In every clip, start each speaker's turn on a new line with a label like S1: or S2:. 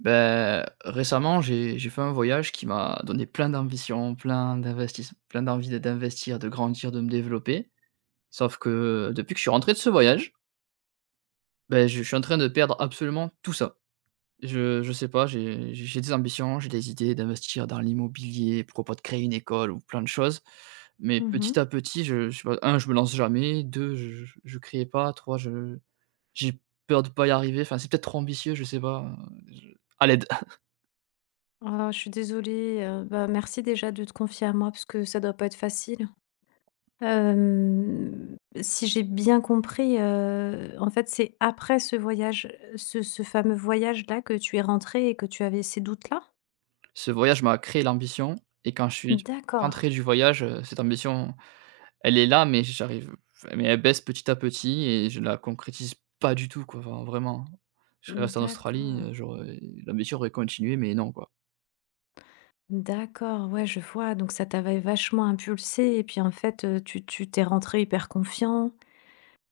S1: Beh, récemment, j'ai fait un voyage qui m'a donné plein d'ambition, plein d'investis plein d'envie de d'investir, de grandir, de me développer. Sauf que depuis que je suis rentré de ce voyage, beh, je suis en train de perdre absolument tout ça. Je sais pas, j'ai des ambitions, j'ai des idées d'investir dans l'immobilier, propos de créer une école ou plein de choses. Mais
S2: Mmh.
S1: petit à petit, je sais pas, 1 je me lance jamais, 2, je crée pas, 3, je j'ai peur de pas y arriver. Enfin, c'est peut-être trop ambitieux, je sais pas, je à l'aide.
S2: Ah, je suis désolée, bah, merci déjà de te confier à moi parce que ça doit pas être facile. Si j'ai bien compris, en fait, c'est après ce voyage, ce fameux voyage-là que tu es rentrée et que tu avais ces doutes-là?
S1: Ce voyage m'a créé l'ambition et quand je suis
S2: D'accord,
S1: rentré du voyage, cette ambition, elle est là, mais elle baisse petit à petit et je la concrétise pas du tout, quoi. Enfin, vraiment, hein. Je serais resté en Australie,
S2: d'accord,
S1: j'aurais l'ambition aurait continué, mais non, quoi.
S2: d'accord, ouais, je vois, donc ça t'avait vachement impulsé et puis, en fait, tu t'es rentré hyper confiant,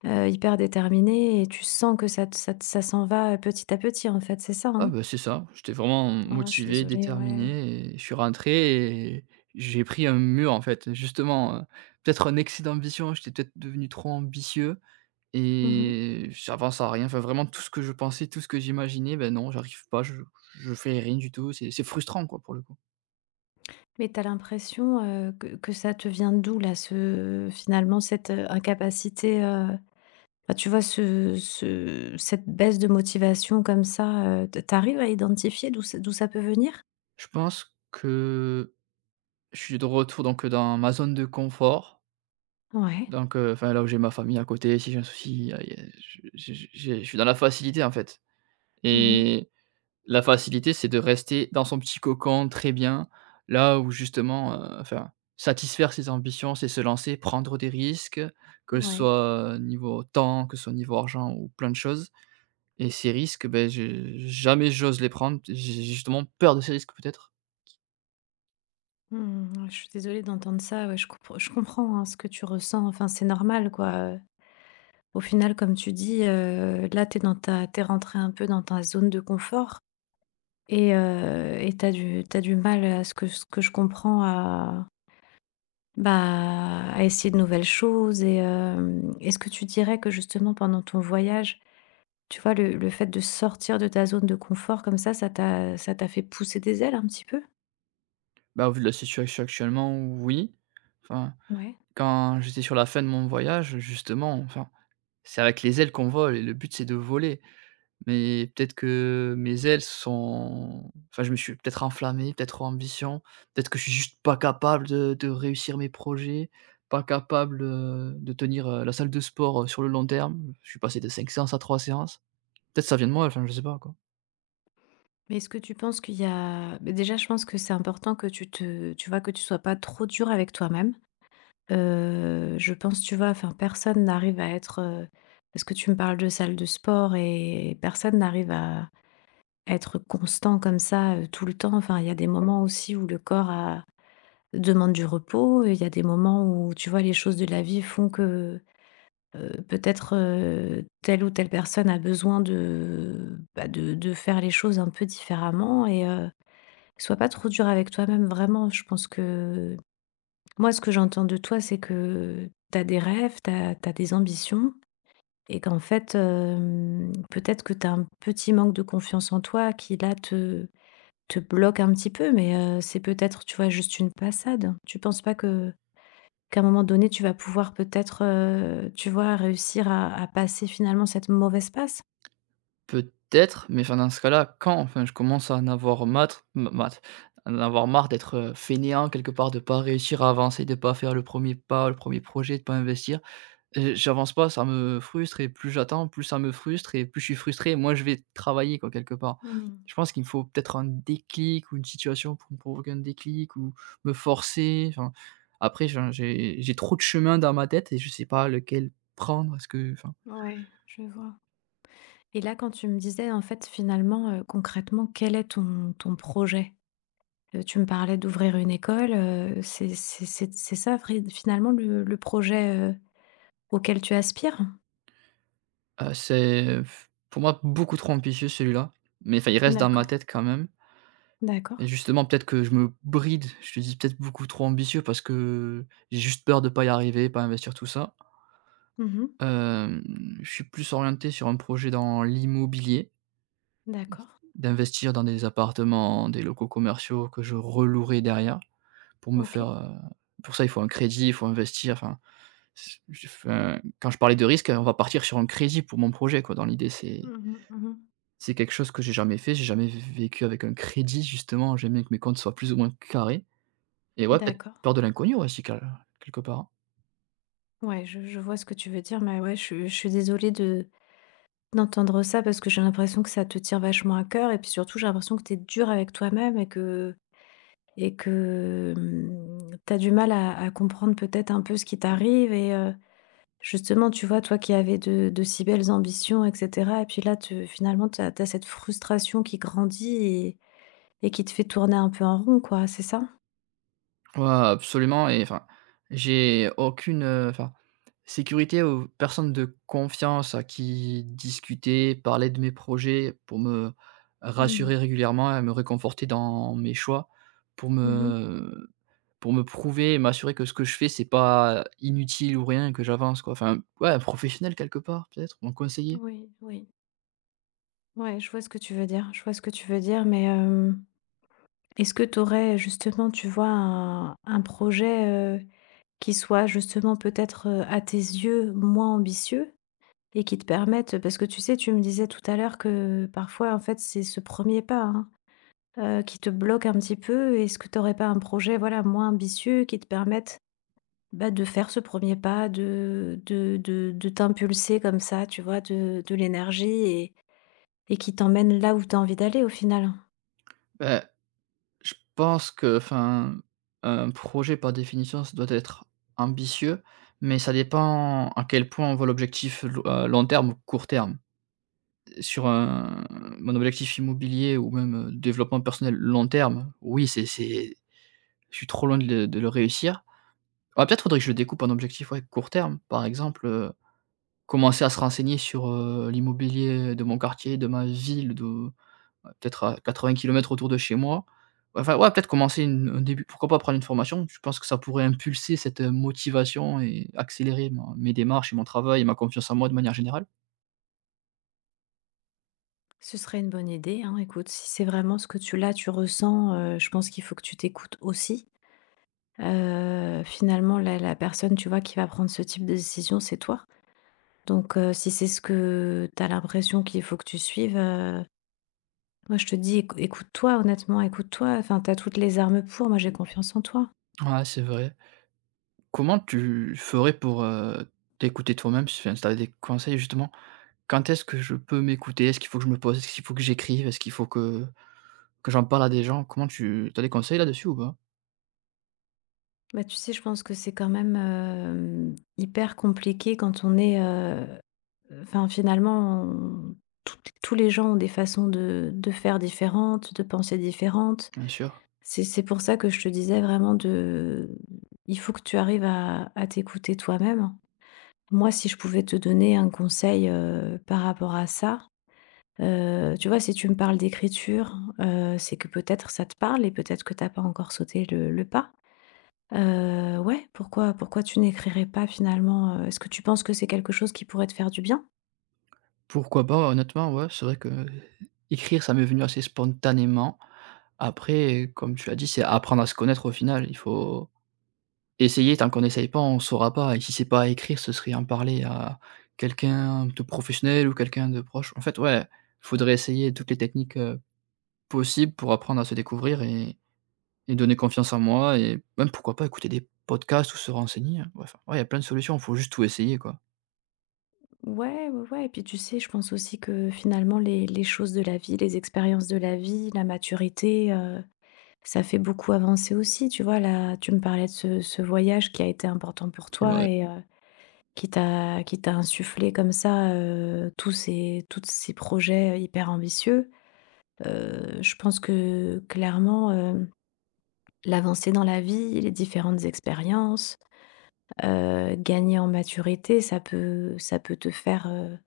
S2: hyper déterminé et tu sens que ça s'en va petit à petit, en fait, c'est ça,
S1: Ah,
S2: hein?
S1: bah, c'est ça, j'étais vraiment
S2: Ah, je suis
S1: motivé,
S2: désolée, ouais.
S1: déterminé et je suis rentré et j'ai pris un mur, en fait, justement, peut-être un excès d'ambition, j'étais peut-être devenu trop ambitieux.
S2: Mmh.
S1: Et j'avance à rien, enfin vraiment tout ce que je pensais, tout ce que j'imaginais, ben non, j'arrive pas, je fais rien du tout, c'est frustrant quoi pour le coup.
S2: Mais tu as l'impression, que ça te vient d'où là, ce finalement cette, incapacité, bah, tu vois ce cette baisse de motivation comme ça, t tu à identifier d'où ça peut venir?
S1: Je pense que je suis de retour donc dans ma zone de confort,
S2: Ouais.
S1: donc enfin là où j'ai ma famille à côté, si j'ai un souci, ah y a je j'ai je suis dans la facilité en fait
S2: Mmh.
S1: et la facilité, c'est de rester dans son petit cocon très bien, là où justement, enfin, satisfaire ses ambitions, c'est se lancer, prendre des risques, que ce
S2: Ouais.
S1: soit niveau temps, que ce soit niveau argent ou plein de choses et ces risques, ben, je jamais j'ose les prendre, j'ai justement peur de ces risques peut-être.
S2: Mmh. Ouais, je suis désolée d'entendre ça, ouais, je comprends, hein, ce que tu ressens, enfin, c'est normal quoi, au final comme tu dis, là t'es dans ta t'es es rentrée un peu dans ta zone de confort. Et tu du t'as du mal à ce que je comprends à, bah, à essayer de nouvelles choses et est-ce que tu dirais que justement pendant ton voyage, tu vois, le fait de sortir de ta zone de confort comme ça, ça t'a fait pousser des ailes un petit peu?
S1: Bah, au vu de la situation actuellement, oui. Enfin,
S2: Ouais.
S1: quand j'étais sur la fin de mon voyage, justement, enfin, c'est avec les ailes qu'on vole et le but, c'est de voler. Mais peut-être que mes ailes sont Enfin, je me suis peut-être enflammé, peut-être trop ambition, peut-être que je suis juste pas capable de réussir mes projets, pas capable, de tenir, la salle de sport, sur le long terme. Je suis passé de 5 séances à 3 séances. Peut-être ça vient de moi, enfin, je sais pas, quoi.
S2: Mais est-ce que tu penses qu'il y a beh, déjà je pense que c'est important que tu vois, que tu sois pas trop dur avec toi-même. Je pense, tu vois, enfin personne n'arrive à être, parce que tu me parles de salle de sport et personne n'arrive à être constant comme ça, tout le temps, enfin, il y a des moments aussi où le corps a demande du repos, il y a des moments où, tu vois, les choses de la vie font que, peut-être, telle ou telle personne a besoin de, bah, de faire les choses un peu différemment et sois pas trop dur avec toi-même, vraiment. Je pense que moi, ce que j'entends de toi, c'est que tu as des rêves, tu as des ambitions et qu'en fait, peut-être que tu as un petit manque de confiance en toi qui là te te bloque un petit peu, mais c'est peut-être, tu vois, juste une passade. Tu penses pas que qu'à un moment donné, tu vas pouvoir peut-être, tu vois, réussir à passer finalement cette mauvaise passe?
S1: Peut-être, mais enfin, dans ce cas-là, quand, enfin, je commence à en avoir marre d'être, fainéant quelque part, de pas réussir à avancer, de pas faire le premier pas, le premier projet, de pas investir, j'avance pas, ça me frustre et plus j'attends, plus ça me frustre et plus je suis frustré, moins je vais travailler quoi, quelque part.
S2: Mmh.
S1: Je pense qu'il me faut peut-être un déclic ou une situation pour me provoquer un déclic ou me forcer, enfin, après je j'ai trop de chemins dans ma tête et je sais pas lequel prendre.
S2: Ouais, je vois. Et là, quand tu me disais, en fait, finalement, concrètement, quel est ton projet? Tu me parlais d'ouvrir une école, c'est ça vrai finalement le projet, auquel tu aspires?
S1: C'est pour moi beaucoup trop ambitieux celui-là, mais enfin, il reste dans ma
S2: D'accord,
S1: tête quand même et
S2: d'accord.
S1: justement peut-être que je me bride, je te dis peut-être beaucoup trop ambitieux parce que j'ai juste peur de pas y arriver, pas investir tout ça.
S2: Mmh.
S1: Hem, je suis plus orienté sur un projet dans l'immobilier,
S2: D'accord.
S1: d'investir dans des appartements, des locaux commerciaux que je relouerai derrière pour me faire,
S2: OK.
S1: pour ça, il faut un crédit, il faut investir, enfin, c j'ai enfin, quand je parlais de risque, on va partir sur un crédit pour mon projet, quoi. Dans l'idée, c'est
S2: Mmh mh, mmh.
S1: c'est quelque chose que j'ai jamais fait, j'ai jamais vécu avec un crédit justement, j'aime bien que mes comptes soient plus ou moins carrés et ouais, peut-être
S2: D'accord.
S1: peur de l'inconnu, ouais, si quel quelque part.
S2: Ouais, je vois ce que tu veux dire, mais ouais, je suis désolée de d'entendre ça parce que j'ai l'impression que ça te tire vachement à cœur et puis surtout, j'ai l'impression que tu es dure avec toi-même et que, mmh, tu as du mal à comprendre peut-être un peu ce qui t'arrive et justement, tu vois, toi qui avais de si belles ambitions et cetera et puis là, te finalement, tu as cette frustration qui grandit et qui te fait tourner un peu en rond, quoi, c'est ça?
S1: Ouais, absolument et enfin, j'ai aucune, enfin, sécurité ou personne de confiance à qui discuter, parler de mes projets pour me
S2: Mmh
S1: rassurer
S2: mh.
S1: régulièrement et me réconforter dans mes choix, pour
S2: Mmh.
S1: me pour me prouver et m'assurer que ce que je fais, c'est pas inutile ou rien et que j'avance, quoi. Enfin, ouais, un professionnel quelque part peut-être, mon conseiller.
S2: Oui, oui. Ouais, je vois ce que tu veux dire, je vois ce que tu veux dire, mais hem est-ce que tu aurais justement, tu vois, un projet qui soit justement peut-être à tes yeux moins ambitieux et qui te permette, parce que tu sais, tu me disais tout à l'heure que parfois, en fait, c'est ce premier pas hein, qui te bloque un petit peu. Est-ce que tu n'aurais pas un projet, voilà, moins ambitieux qui te permette bah, de faire ce premier pas, de t'impulser comme ça, tu vois, de l'énergie et qui t'emmène là où tu as envie d'aller au final.
S1: Bah, je pense que, enfin, un projet par définition, ça doit être ambitieux, mais ça dépend à quel point on voit à long terme ou court terme. Sur un, Mon objectif immobilier ou même développement personnel long terme, oui, je suis trop loin de le réussir. Ah, peut-être faudrait que je le découpe en objectif ouais, court terme. Par exemple, commencer à se renseigner sur l'immobilier de mon quartier, de ma ville. Ouais, peut-être à 80 km autour de chez moi. Enfin, ouais, peut-être commencer une au début, pourquoi pas prendre une formation? Je pense que ça pourrait impulser cette, motivation et accélérer ma mes démarches et mon travail et ma confiance en moi de manière générale.
S2: Ce serait une bonne idée, hein, écoute, si c'est vraiment ce que tu ressens, je pense qu'il faut que tu t'écoutes aussi. Finalement, la personne, tu vois, qui va prendre ce type de décision, c'est toi. Donc, si c'est ce que tu as l'impression qu'il faut que tu suives, moi je te dis écoute-toi, honnêtement, écoute-toi, enfin, tu as toutes les armes pour, moi j'ai confiance en toi.
S1: Ouais, c'est vrai. Comment tu ferais pour, t'écouter toi-même? Si enfin, si tu avais des conseils justement. Quand est-ce que je peux m'écouter? Est-ce qu'il faut que je me pose? Est-ce qu'il faut que j'écrive? Est-ce qu'il faut que j'en parle à des gens? Comment tu as des conseils là-dessus ou pas?
S2: Bah, tu sais, je pense que c'est quand même, hyper compliqué quand on est, enfin, finalement, tout- tous les gens ont des façons de faire différentes, de penser différentes.
S1: Bien sûr.
S2: C'est pour ça que je te disais vraiment de... Il faut que tu arrives à t'écouter toi-même. Moi, si je pouvais te donner un conseil par rapport à ça, tu vois, si tu me parles d'écriture, c'est que peut-être ça te parle et peut-être que t'as pas encore sauté le pas. Ouais, pourquoi tu n'écrirais pas finalement? Euh, est-ce que tu penses que c'est quelque chose qui pourrait te faire du bien?
S1: Pourquoi pas? Honnêtement, ouais, c'est vrai que, écrire, ça m'est venu assez spontanément. Après, comme tu l'as dit, c'est apprendre à se connaître au final. Il faut essayer, tant qu'on essaye pas, on saura pas. Et si c'est pas à écrire, ce serait en parler à quelqu'un de professionnel ou quelqu'un de proche. En fait, ouais, faudrait essayer toutes les techniques, possibles pour apprendre à se découvrir et donner confiance en moi et même pourquoi pas écouter des podcasts ou se renseigner, hein. Ouais, enfin, ouais, il y a plein de solutions. Il faut juste tout essayer, quoi.
S2: Ouais, ouais, ouais, et puis tu sais, je pense aussi que finalement les choses de la vie, les expériences de la vie, la maturité, ça fait beaucoup avancer aussi, tu vois? Là, tu me parlais de ce voyage qui a été important pour
S1: C'est
S2: toi
S1: vrai,
S2: et qui t'a insufflé comme ça, tous ces toutes ces projets hyper ambitieux. Je pense que clairement, l'avancée dans la vie, les différentes expériences, gagner en maturité, ça peut te faire,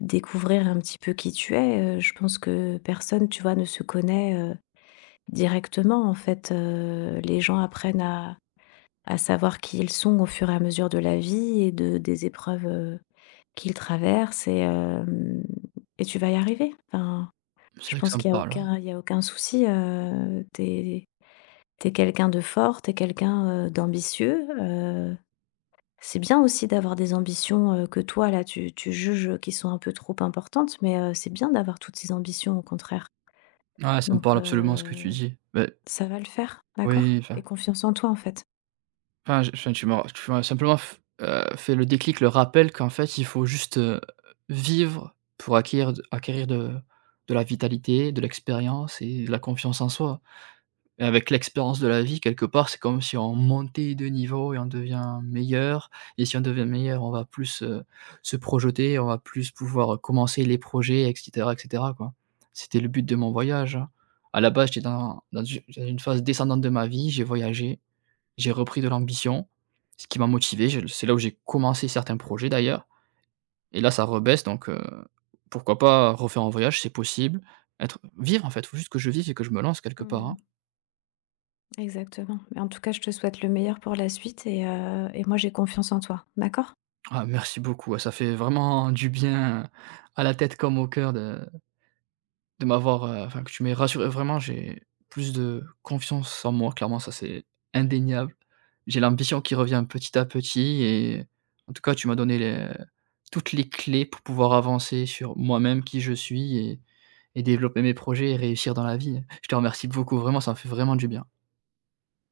S2: découvrir un petit peu qui tu es, je pense que personne, tu vois, ne se connaît, directement en fait, les gens apprennent à savoir qui ils sont au fur et à mesure de la vie et de des épreuves, qu'ils traversent et hem et tu vas y arriver. Enfin,
S1: c'est
S2: je
S1: vrai que
S2: pense
S1: ça me
S2: qu'il y a
S1: parle, ouais.
S2: aucun souci, t'es es quelqu'un de fort, t'es quelqu'un, d'ambitieux, c'est bien aussi d'avoir des ambitions, que toi là tu juges, qui sont un peu trop importantes, mais, c'est bien d'avoir toutes ces ambitions au contraire.
S1: Ouais, ça me
S2: Donc,
S1: parle absolument ce que tu dis. Beh,
S2: ça va le faire, d'accord?
S1: oui,
S2: Et
S1: enfin
S2: confiance en toi en fait.
S1: enfin je enfin tu m'as simplement f fait le déclic, le rappel qu'en fait il faut juste, vivre pour acquérir de la vitalité, de l'expérience et de la confiance en soi. Et avec l'expérience de la vie quelque part, c'est comme si on montait de niveau et on devient meilleur et si on devient meilleur, on va plus, se projeter, on va plus pouvoir, commencer les projets et cetera quoi. C'était le but de mon voyage, hein. À la base, j'étais dans une phase descendante de ma vie, j'ai voyagé, j'ai repris de l'ambition, ce qui m'a motivé, j'ai c'est là où j'ai commencé certains projets d'ailleurs et là ça rebaisse donc pourquoi pas refaire un voyage, c'est possible. Être Vivre en fait, faut juste que je vive et que je me lance quelque part,
S2: Mmh.
S1: hein.
S2: Exactement. Mais en tout cas, je te souhaite le meilleur pour la suite et moi j'ai confiance en toi, d'accord?
S1: Ah merci beaucoup, ouais, ça fait vraiment du bien à la tête comme au cœur de m'avoir, enfin que tu m'aies rassuré. Vraiment, j'ai plus de confiance en moi, clairement, ça c'est indéniable. J'ai l'ambition qui revient petit à petit et en tout cas, tu m'as donné les toutes les clés pour pouvoir avancer sur moi-même, qui je suis et développer mes projets et réussir dans la vie. Je te remercie beaucoup, vraiment, ça me fait vraiment du bien.